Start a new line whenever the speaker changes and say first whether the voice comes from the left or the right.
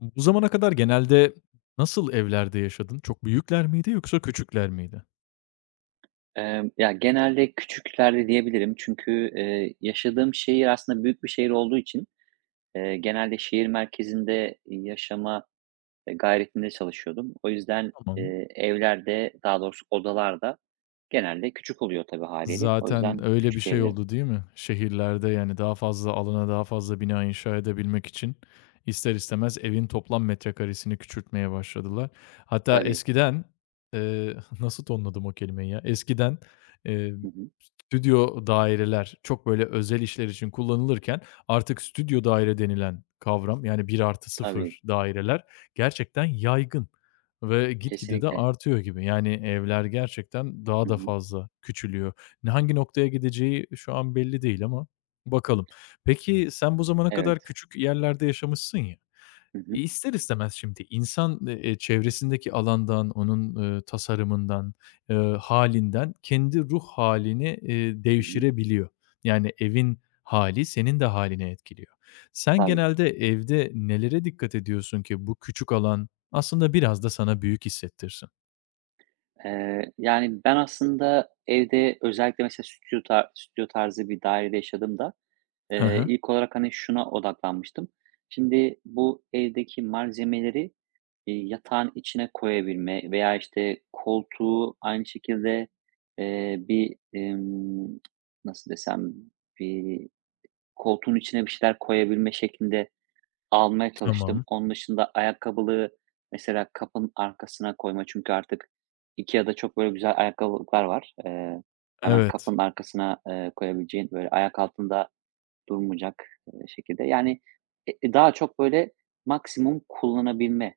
left: Bu zamana kadar genelde nasıl evlerde yaşadın? Çok büyükler miydi yoksa küçükler miydi?
right: Ya, genelde küçüklerde diyebilirim çünkü, yaşadığım şehir aslında büyük bir şehir olduğu için, genelde şehir merkezinde yaşama, gayretinde çalışıyordum. O yüzden,
left: Tamam.
right: evlerde, daha doğrusu odalarda genelde küçük oluyor tabii haliyle. O
left: Zaten
right: yüzden
left: öyle bir
right: küçük
left: şey
right: diyebilirim.
left: oldu değil mi? Şehirlerde yani daha fazla alana daha fazla bina inşa edebilmek için ister istemez evin toplam metrekaresini küçültmeye başladılar. Hatta
right: Tabii.
left: eskiden, nasıl tonladım o kelimeyi ya? Eskiden, eee,
right: Hı hı.
left: stüdyo daireler çok böyle özel işler için kullanılırken artık stüdyo daire denilen kavram yani bir artı
right: Tabii.
left: sıfır daireler gerçekten yaygın ve gitgide de
right: Kesinlikle.
left: artıyor gibi. Yani evler gerçekten daha
right: Hı
left: da
right: hı.
left: fazla küçülüyor. Ne hangi noktaya gideceği şu an belli değil ama bakalım. Peki sen bu zamana kadar
right: Evet.
left: küçük yerlerde yaşamışsın ya,
right: Hı hı.
left: İster istemez şimdi insan, çevresindeki alandan, onun, tasarımından, hâlinden kendi ruh halini
right: Hı hı.
left: devşirebiliyor. Yani evin hali senin de hâlini etkiliyor. Sen
right: Tabii.
left: genelde evde nelere dikkat ediyorsun ki bu küçük alan aslında biraz da sana büyük hissettirsin?
right: Yani, ben aslında evde özellikle mesela stüdyo tarzı bir dairede yaşadığımda,
left: Hı hı.
right: İlk olarak, hani, şuna odaklanmıştım. Şimdi bu evdeki malzemeleri, yatağın içine koyabilme veya, işte, koltuğu aynı şekilde, eee, bir, emm, nasıl desem, bir koltuğun içine bir şeyler koyabilme şeklinde almaya çalıştım.
left: Tamam.
right: Onun dışında ayakkabılığı mesela kapının arkasına koyma çünkü artık IKEA'da çok böyle güzel ayakkabılıklar var. Hemen
left: Evet.
right: kapının arkasına, koyabileceğin, böyle, ayak altında durmayacak, şekilde. Yani, daha çok böyle maksimum kullanabilme,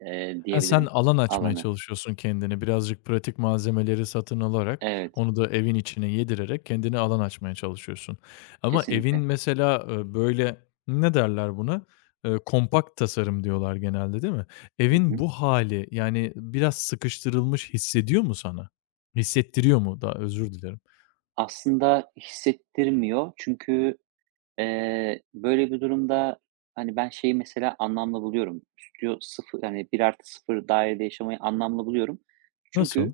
left: Ha, sen
right: diyebilirim
left: alan açmaya
right: alanı.
left: çalışıyorsun kendine. Birazcık pratik malzemeleri satın alarak,
right: Evet,
left: onu da evin içine yedirerek kendine alan açmaya çalışıyorsun. Ama evin
right: kesinlikle.
left: mesela, böyle, ne derler buna? Kompakt tasarım diyorlar genelde, değil mi?
right: Hı
left: Evin
right: hı.
left: bu hali yani, biraz sıkıştırılmış hissediyor mu sana? Hissettiriyor mu? Daha özür dilerim.
right: Aslında hissettirmiyor çünkü, böyle bir durumda, hani, ben şeyi mesela anlamlı buluyorum. Stüdyo sıfır, yani bir artı sıfır dairede yaşamayı anlamlı buluyorum.
left: Nasıl?
right: Çünkü,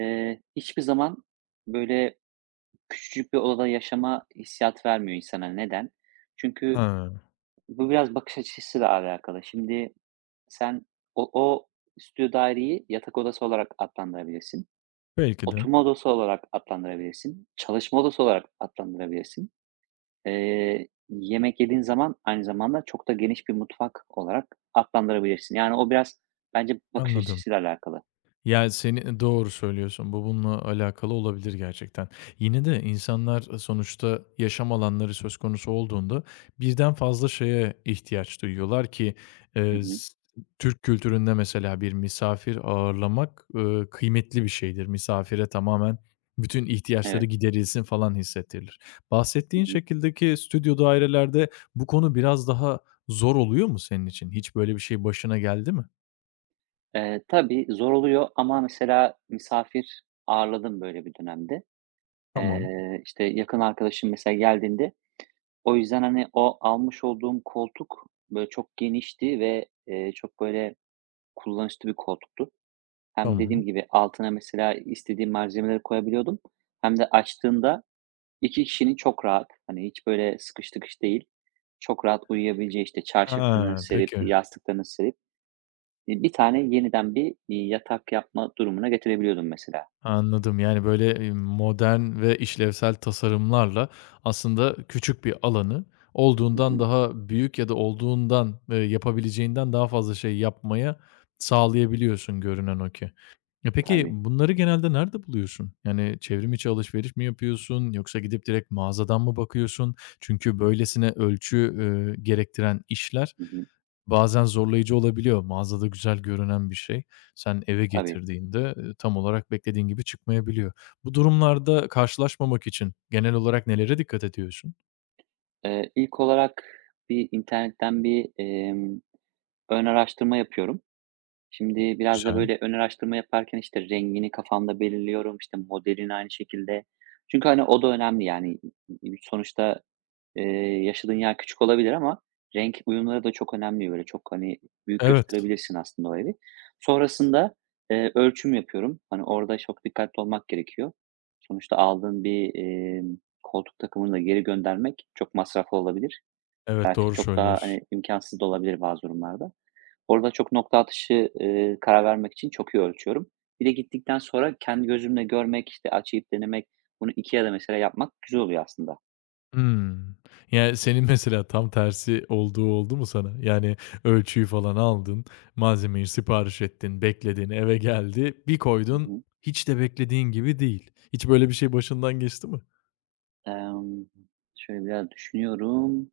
right: hiçbir zaman böyle küçücük bir odada yaşama hissiyatı vermiyor insana. Neden? Çünkü
left: Ha,
right: bu biraz bakış açısıyla alakalı. Şimdi sen o stüdyo daireyi yatak odası olarak adlandırabilirsin.
left: belki de.
right: Oturma odası olarak adlandırabilirsin. Çalışma odası olarak adlandırabilirsin. Yemek yediğin zaman aynı zamanda çok da geniş bir mutfak olarak adlandırabilirsin. Yani o biraz bence bakış
left: Anladım.
right: açısıyla alakalı.
left: Ya, seni doğru söylüyorsun. Bu bununla alakalı olabilir gerçekten. Yine de insanlar sonuçta yaşam alanları söz konusu olduğunda birden fazla şeye ihtiyaç duyuyorlar ki,
right: Hı hı.
left: s Türk kültüründe mesela bir misafir ağırlamak, kıymetli bir şeydir. Misafire tamamen bütün ihtiyaçları
right: Evet.
left: giderilsin falan hissettirilir.
right: Hı
left: Bahsettiğin
right: hı.
left: şekildeki stüdyo dairelerde bu konu biraz daha zor oluyor mu senin için? Hiç böyle bir şey başına geldi mi?
right: Tabii zor oluyor ama mesela misafir ağırladım böyle bir dönemde.
left: Tamam,
right: İşte yakın arkadaşım mesela geldiğinde, o yüzden, hani, o almış olduğum koltuk, böyle, çok genişti ve, çok, böyle, kullanışlı bir koltuktu. Hem dediğim
left: tamam.
right: gibi altına mesela istediğim malzemeleri koyabiliyordum hem de açtığında 2 kişinin çok rahat, hani, hiç, böyle, sıkış tıkış değil, çok rahat uyuyabileceği, işte, çarşafını
left: Ha,
right: serip,
left: peki.
right: yastıklarını serip, bir tane yeniden bir, yatak yapma durumuna getirebiliyordum mesela.
left: Anladım. Yani, böyle, modern ve işlevsel tasarımlarla aslında küçük bir alanı
right: Hı
left: olduğundan
right: hı.
left: daha büyük ya da olduğundan, yapabileceğinden daha fazla şey yapmaya sağlayabiliyorsun görünen o ki. Ya, peki
right: Tabii.
left: bunları genelde nerede buluyorsun? Yani çevrim içi alışveriş mi yapıyorsun yoksa gidip direkt mağazadan mı bakıyorsun? Çünkü böylesine ölçü, gerektiren işler
right: Hı hı.
left: bazen zorlayıcı olabiliyor. Mağazada güzel görünen bir şey sen eve
right: Tabii.
left: getirdiğinde, tam olarak beklediğin gibi çıkmayabiliyor. Bu durumlarda karşılaşmamak için genel olarak nelere dikkat ediyorsun?
right: İlk olarak bir internetten bir ön araştırma yapıyorum. Şimdi biraz da
left: Güzel.
right: böyle ön araştırma yaparken, işte, rengini kafamda belirliyorum, işte, modelini aynı şekilde. Çünkü, hani, o da önemli, yani, sonuçta, eee, yaşadığın yer küçük olabilir ama renk uyumları da çok önemli. Böyle çok, hani, büyük
left: Evet.
right: gösterebilirsin aslında o evi. Sonrasında, ölçüm yapıyorum. Hani, orada çok dikkatli olmak gerekiyor. Sonuçta aldığın bir koltuk takımını da geri göndermek çok masraflı olabilir.
left: Evet,
right: Belki
left: doğru
right: çok daha, hani,
left: söylüyorsun.
right: imkânsız da olabilir bazı durumlarda. Orada çok nokta atışı, karar vermek için çok iyi ölçüyorum. Bir de gittikten sonra kendi gözümle görmek, işte, açıp denemek, bunu IKEA'da mesela yapmak güzel oluyor aslında.
left: Hımm. Yani, senin mesela tam tersi olduğu oldu mu sana? Yani, ölçüyü falan aldın, malzemeyi sipariş ettin, bekledin, eve geldi, bir
right: Hı
left: koydun,
right: hı.
left: hiç de beklediğin gibi değil. Hiç böyle bir şey başından geçti mi?
right: Emm, şöyle biraz düşünüyorum.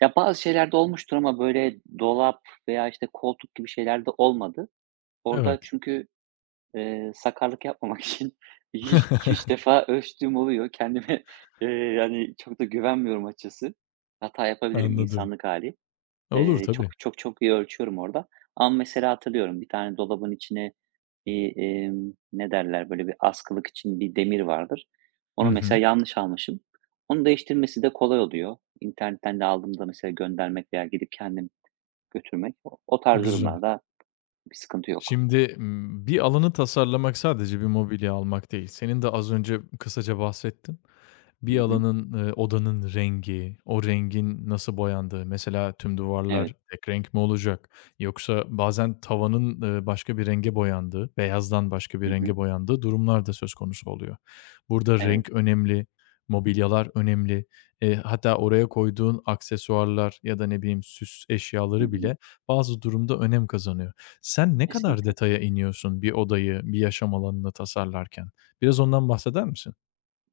right: Ya, bazı şeylerde olmuştur ama böyle dolap veya, işte, koltuk gibi şeylerde olmadı. Orada
left: Evet,
right: çünkü, sakarlık yapmamak için 2-3 defa ölçtüğüm oluyor. Kendime, yani, çok da güvenmiyorum açıkçası. Hata yapabilirim,
left: anladım.
right: insanlık hali.
left: Olur
right: Çok,
left: tabii.
right: çok, çok iyi ölçüyorum orada ama mesela hatırlıyorum bir tane dolabın içine bir, ne derler, böyle bir askılık için bir demir vardır.
left: Hı
right: Onu mesela
left: hı.
right: yanlış almışım. Onu değiştirmesi de kolay oluyor. İnternetten de aldığımda mesela göndermek veya gidip kendim götürmek o tarz
left: Güzel.
right: durumlarda bir sıkıntı yok.
left: Şimdi, bir alanı tasarlamak sadece bir mobilya almak değil. Senin de az önce kısaca bahsettin.
right: Hı
left: Bir
right: hı.
left: alanın, odanın rengi, o rengin nasıl boyandığı, mesela tüm
right: Evet.
left: duvarlar tek renk mi olacak yoksa bazen tavanın, başka bir renge boyandığı, beyazdan başka bir
right: Hı hı.
left: renge boyandığı durumlar da söz konusu oluyor. Burada
right: Evet.
left: renk önemli, mobilyalar önemli, hatta oraya koyduğun aksesuarlar ya da ne bileyim süs
right: Hı
left: eşyaları
right: hı.
left: bile bazı durumda önem kazanıyor. Sen ne kadar
right: Kesinlikle.
left: detaya iniyorsun bir odayı, bir yaşam alanını tasarlarken? Biraz ondan bahseder misin?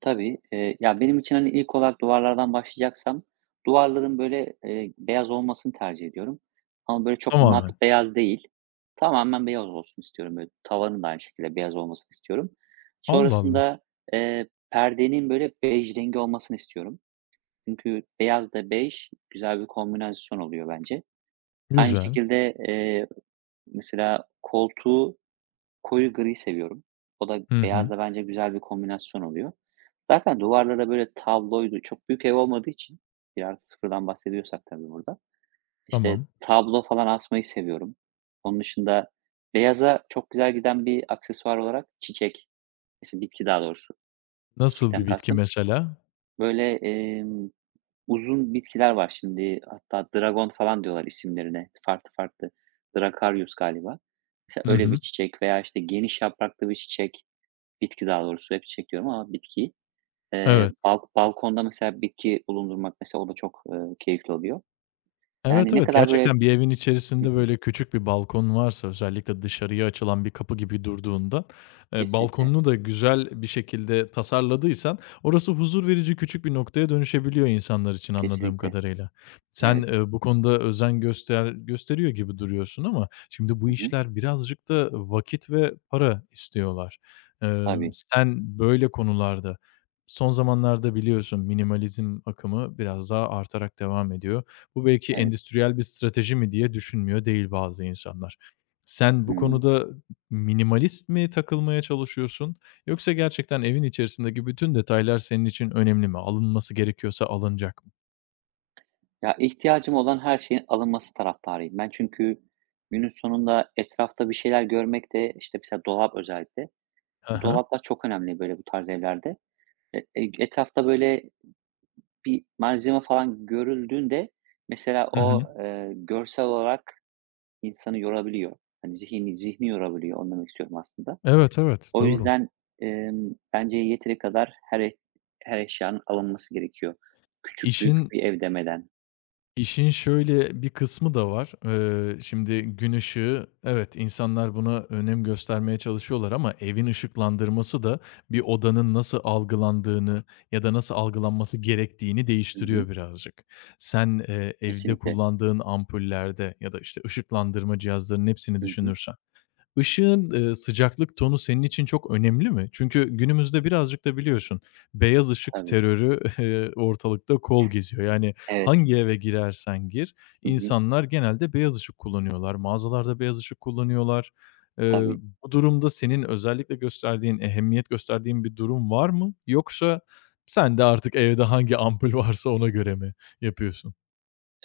right: Tabii. Ya, benim için, hani, ilk olarak duvarlardan başlayacaksam duvarların, böyle, beyaz olmasını tercih ediyorum ama, böyle, çok mat
left: Tamamen.
right: beyaz değil. Tamamen beyaz olsun istiyorum, böyle. Tavanın da aynı şekilde beyaz olmasını istiyorum.
left: Allah Allah.
right: Sonrasında, perdenin, böyle, bej rengi olmasını istiyorum. Çünkü beyaz da bej güzel bir kombinasyon oluyor bence. Aynı
left: Güzel.
right: şekilde, mesela koltuğu koyu gri seviyorum. O da
left: Hı hı.
right: beyazla bence güzel bir kombinasyon oluyor. Zaten duvarlara böyle tabloydu. Çok büyük ev olmadığı için bir artı sıfırdan bahsediyorsak tabii burada. İşte
left: Tamam.
right: tablo falan asmayı seviyorum. Onun dışında beyaza çok güzel giden bir aksesuar olarak çiçek, mesela bitki daha doğrusu.
left: Nasıl bir
right: Çiçekten
left: bitki
right: kastım.
left: mesela?
right: Böyle, uzun bitkiler var şimdi. Hatta dragon falan diyorlar isimlerine. Farklı farklı. Drakaryus galiba. Mesela
left: Hı
right: öyle bir
left: hı.
right: çiçek veya işte geniş yapraklı bir çiçek. Bitki daha doğrusu hep çekiyorum ama bitki. Eee,
left: Evet.
right: balk balkonda mesela bitki bulundurmak mesela o da çok, keyifli oluyor.
left: Evet,
right: Yani ne
left: evet.
right: kadar böyle...
left: Gerçekten bir evin
right: Hı
left: içerisinde,
right: hı.
left: böyle, küçük bir balkon varsa özellikle dışarıya açılan bir kapı gibi durduğunda,
right: Kesinlikle,
left: balkonunu da güzel bir şekilde tasarladıysan orası huzur verici küçük bir noktaya dönüşebiliyor insanlar için anladığım
right: kesinlikle.
left: kadarıyla. Sen,
right: Evet.
left: bu konuda özen göster gösteriyor gibi duruyorsun ama şimdi bu
right: Hı hı.
left: işler birazcık da vakit ve para istiyorlar.
right: Tabii,
left: Sen böyle konularda son zamanlarda biliyorsun minimalizm akımı biraz daha artarak devam ediyor. Bu belki
right: evet.
left: endüstriyel bir strateji mi diye düşünmüyor değil bazı insanlar. Sen bu
right: Hımm.
left: konuda minimalist mi takılmaya çalışıyorsun yoksa gerçekten evin içerisindeki bütün detaylar senin için önemli mi? Alınması gerekiyorsa alınacak mı?
right: Ya, ihtiyacım olan her şeyin alınması taraftarıyım ben. Çünkü günün sonunda etrafta bir şeyler görmek de, işte, mesela dolap özellikle.
left: Hı hı.
right: Dolaplar çok önemli böyle bu tarz evlerde. Etrafta böyle bir malzeme falan görüldüğünde mesela
left: Hı hı.
right: o, görsel olarak İnsanı yorabiliyor. Hani zihni zihni yorabiliyor, onu demek istiyorum aslında.
left: Evet, evet,
right: O
left: doğru.
right: yüzden, bence yeteri kadar her eşyanın alınması gerekiyor. Küçük büyük
left: İşin
right: bir ev demeden.
left: İşin şöyle bir kısmı da var. Şimdi gün ışığı, evet insanlar buna önem göstermeye çalışıyorlar ama evin ışıklandırması da bir odanın nasıl algılandığını ya da nasıl algılanması gerektiğini
right: Hı hı.
left: değiştiriyor birazcık. Sen, evde
right: Kesinlikle.
left: kullandığın ampullerde ya da, işte, ışıklandırma cihazlarının hepsini
right: Hı hı.
left: düşünürsen Işığın, sıcaklık tonu senin için çok önemli mi? Çünkü günümüzde birazcık da biliyorsun, beyaz ışık
right: Tabii.
left: terörü, ortalıkta kol geziyor. Yani
right: Evet.
left: hangi eve girersen gir,
right: Hı hı.
left: insanlar genelde beyaz ışık kullanıyorlar. Mağazalarda beyaz ışık kullanıyorlar. Eee,
right: Tabii.
left: Bu durumda senin özellikle gösterdiğin, ehemmiyet gösterdiğin bir durum var mı? Yoksa sen de artık evde hangi ampul varsa ona göre mi yapıyorsun?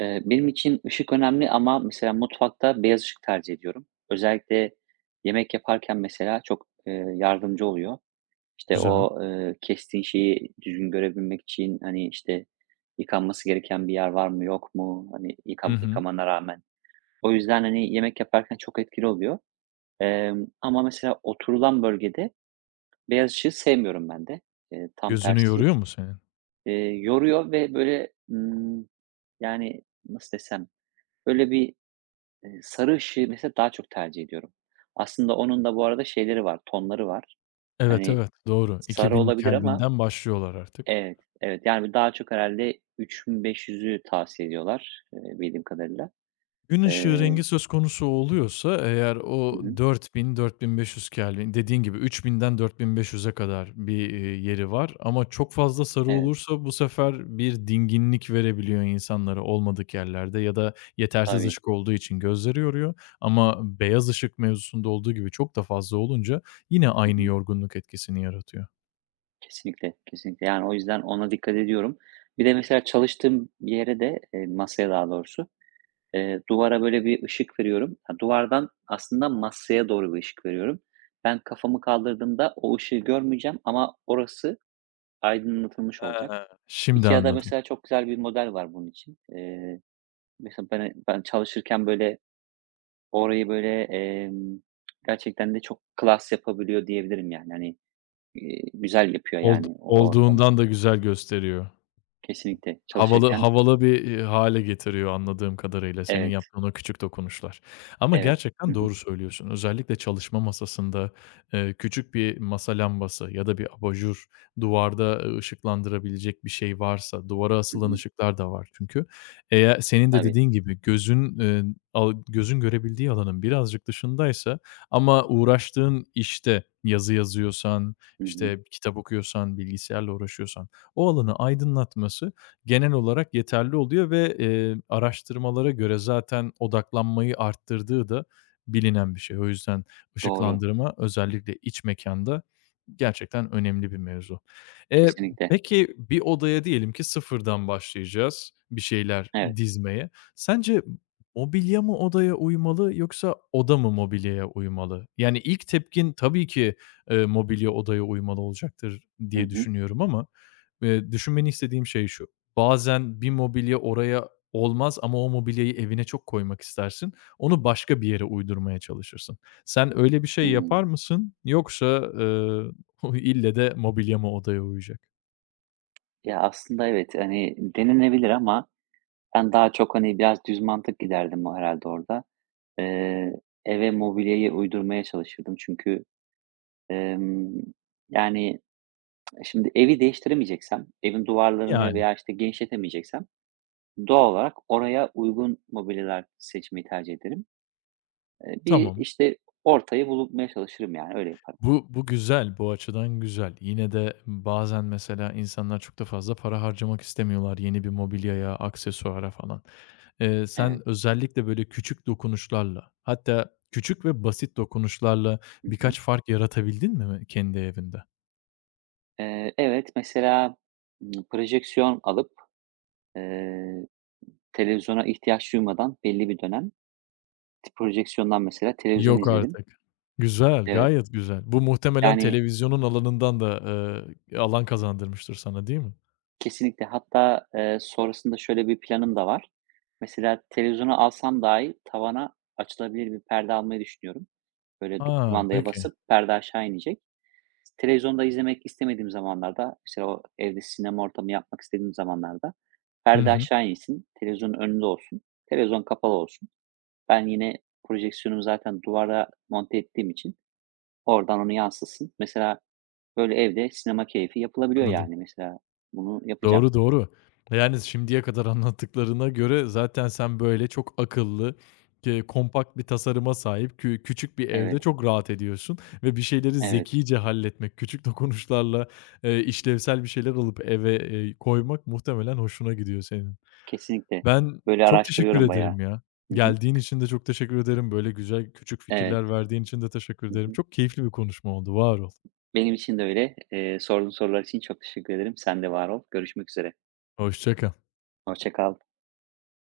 right: Benim için ışık önemli ama mesela mutfakta beyaz ışık tercih ediyorum. Özellikle yemek yaparken mesela çok, yardımcı oluyor. İşte,
left: Güzel.
right: o, kestiğin şeyi düzgün görebilmek için, hani, işte, yıkanması gereken bir yer var mı yok mu, hani,
left: Hı hı.
right: yıkamana rağmen. O yüzden, hani, yemek yaparken çok etkili oluyor. Ama mesela oturulan bölgede beyaz ışığı sevmiyorum ben de. Tam
left: Gözünü
right: tersi,
left: yoruyor mu senin?
right: eee, yoruyor ve böyle, yani, nasıl desem, böyle bir... Sarı ışığı mesela daha çok tercih ediyorum. Aslında onun da bu arada şeyleri var, tonları var.
left: Evet,
right: Hani
left: evet, doğru.
right: sarı
left: 2000
right: olabilir ama
left: Kelvin'den başlıyorlar artık.
right: evet, evet. Yani daha çok herhâlde 3500'ü tavsiye ediyorlar, bildiğim kadarıyla.
left: Gün ışığı
right: Eee
left: rengi söz konusu oluyorsa eğer
right: Hı
left: o
right: hı.
left: 4000-4500 Kelvin dediğin gibi 3000'den 4500'e kadar bir, yeri var ama çok fazla sarı
right: Evet,
left: olursa bu sefer bir dinginlik verebiliyor insanlara olmadık yerlerde ya da yetersiz
right: tabii.
left: ışık olduğu için gözleri yoruyor ama beyaz ışık mevzusunda olduğu gibi çok da fazla olunca yine
right: Hı
left: aynı
right: hı.
left: yorgunluk etkisini yaratıyor.
right: Kesinlikle, kesinlikle. Yani o yüzden ona dikkat ediyorum. Bir de mesela çalıştığım bir yere de, masaya daha doğrusu, duvara böyle bir ışık veriyorum. Ha, duvardan aslında masaya doğru bir ışık veriyorum. Ben kafamı kaldırdığımda o ışığı görmeyeceğim ama orası aydınlatılmış olacak.
left: He. Şimdi
right: IKEA'da
left: anladım.
right: mesela çok güzel bir model var bunun için. Mesela ben çalışırken böyle orayı böyle, gerçekten de çok klas yapabiliyor diyebilirim yani. Hani, güzel yapıyor
left: Old
right: yani o ortamı.
left: olduğundan da güzel gösteriyor.
right: Kesinlikle
left: Havalı
right: çalışırken...
left: havalı bir, hâle getiriyor anladığım kadarıyla senin
right: Evet,
left: yaptığın o küçük dokunuşlar. Ama
right: evet. Hı
left: gerçekten
right: hı.
left: doğru söylüyorsun. Özellikle çalışma masasında, küçük bir masa lambası ya da bir abajur, duvarda, ışıklandırabilecek bir şey varsa, duvara
right: Hı
left: asılan
right: hı.
left: ışıklar da var çünkü. Eğer senin de
right: Tabii.
left: dediğin gibi gözün, al gözün görebildiği alanın birazcık dışındaysa ama uğraştığın işte, yazı yazıyorsan,
right: Hı hı.
left: işte, kitap okuyorsan, bilgisayarla uğraşıyorsan o alanı aydınlatması genel olarak yeterli oluyor ve, araştırmalara göre zaten odaklanmayı arttırdığı da bilinen bir şey. O yüzden
right: Doğru.
left: ışıklandırma özellikle iç mekanda gerçekten önemli bir mevzu. Eee,
right: Kesinlikle.
left: peki bir odaya diyelim ki sıfırdan başlayacağız bir şeyler
right: Evet.
left: dizmeye. Sence mobilya mı odaya uymalı yoksa oda mı mobilyaya uymalı? Yani ilk tepkin tabii ki, mobilya odaya uymalı olacaktır
right: Hı
left: diye
right: hı.
left: düşünüyorum ama, düşünmeni istediğim şey şu: bazen bir mobilya oraya olmaz ama o mobilyayı evine çok koymak istersin. Onu başka bir yere uydurmaya çalışırsın. Sen öyle bir şey yapar
right: Hımm.
left: mısın? Yoksa, ille de mobilya mı odaya uyacak?
right: Ya, aslında evet, hani, denenebilir ama ben daha çok, hani, biraz düz mantık giderdim herhâlde orada. Eee, eve mobilyayı uydurmaya çalışırdım çünkü, emm, yani, şimdi evi değiştiremeyeceksem, evin duvarlarını
left: Yani,
right: veya, işte, genişletemeyeceksem doğal olarak oraya uygun mobilyalar seçmeyi tercih ederim. Bir,
left: tamam.
right: işte, ortayı bulmaya çalışırım, yani, öyle yaparım.
left: Bu güzel, bu açıdan güzel. Yine de bazen mesela insanlar çok da fazla para harcamak istemiyorlar yeni bir mobilyaya, aksesuara falan. Sen
right: Evet.
left: özellikle böyle küçük dokunuşlarla, hatta küçük ve basit dokunuşlarla
right: Hı hı.
left: birkaç fark yaratabildin mi kendi evinde?
right: Evet, mesela, projeksiyon alıp, eee televizyona ihtiyaç duymadan belli bir dönem projeksiyondan mesela televizyon
left: Yok
right: izledim.
left: artık. Güzel,
right: Evet,
left: gayet güzel. Bu muhtemelen
right: yani
left: televizyonun alanından da, alan kazandırmıştır sana, değil mi?
right: kesinlikle hatta, sonrasında şöyle bir planım da var. Mesela televizyonu alsam dahi tavana açılabilir bir perde almayı düşünüyorum. Böyle
left: A,
right: kumandaya
left: peki.
right: basıp perde aşağı inecek. Televizyonda izlemek istemediğim zamanlarda, mesela o evde sinema ortamı yapmak istediğim zamanlarda
left: Hı
right: perde
left: hı,
right: aşağı insin, televizyonun önünde olsun, televizyon kapalı olsun. Ben yine projeksiyonumu zaten duvara monte ettiğim için oradan onu yansıtsın. Mesela böyle evde sinema keyfi yapılabiliyor
left: anladım.
right: yani. Mesela bunu yapacağım.
left: Doğru, doğru. Yani, şimdiye kadar anlattıklarına göre zaten sen böyle çok akıllı, kompakt bir tasarıma sahip küçük bir evde
right: Evet,
left: çok rahat ediyorsun ve bir şeyleri
right: evet.
left: zekice halletmek, küçük dokunuşlarla, işlevsel bir şeyler alıp eve, koymak muhtemelen hoşuna gidiyor senin.
right: Kesinlikle.
left: Ben
right: Böyle
left: çok teşekkür
right: araştırıyorum bayağı.
left: ederim ya.
right: Hı hı.
left: Geldiğin için de çok teşekkür ederim. Böyle güzel küçük
right: Evet.
left: fikirler verdiğin için de teşekkür
right: Hı
left: ederim.
right: hı.
left: Çok keyifli bir konuşma oldu. Var ol.
right: Benim için de öyle. Sorduğun sorular için çok teşekkür ederim. Sen de var ol. Görüşmek üzere.
left: Hoşça kal.
right: Hoşça kal.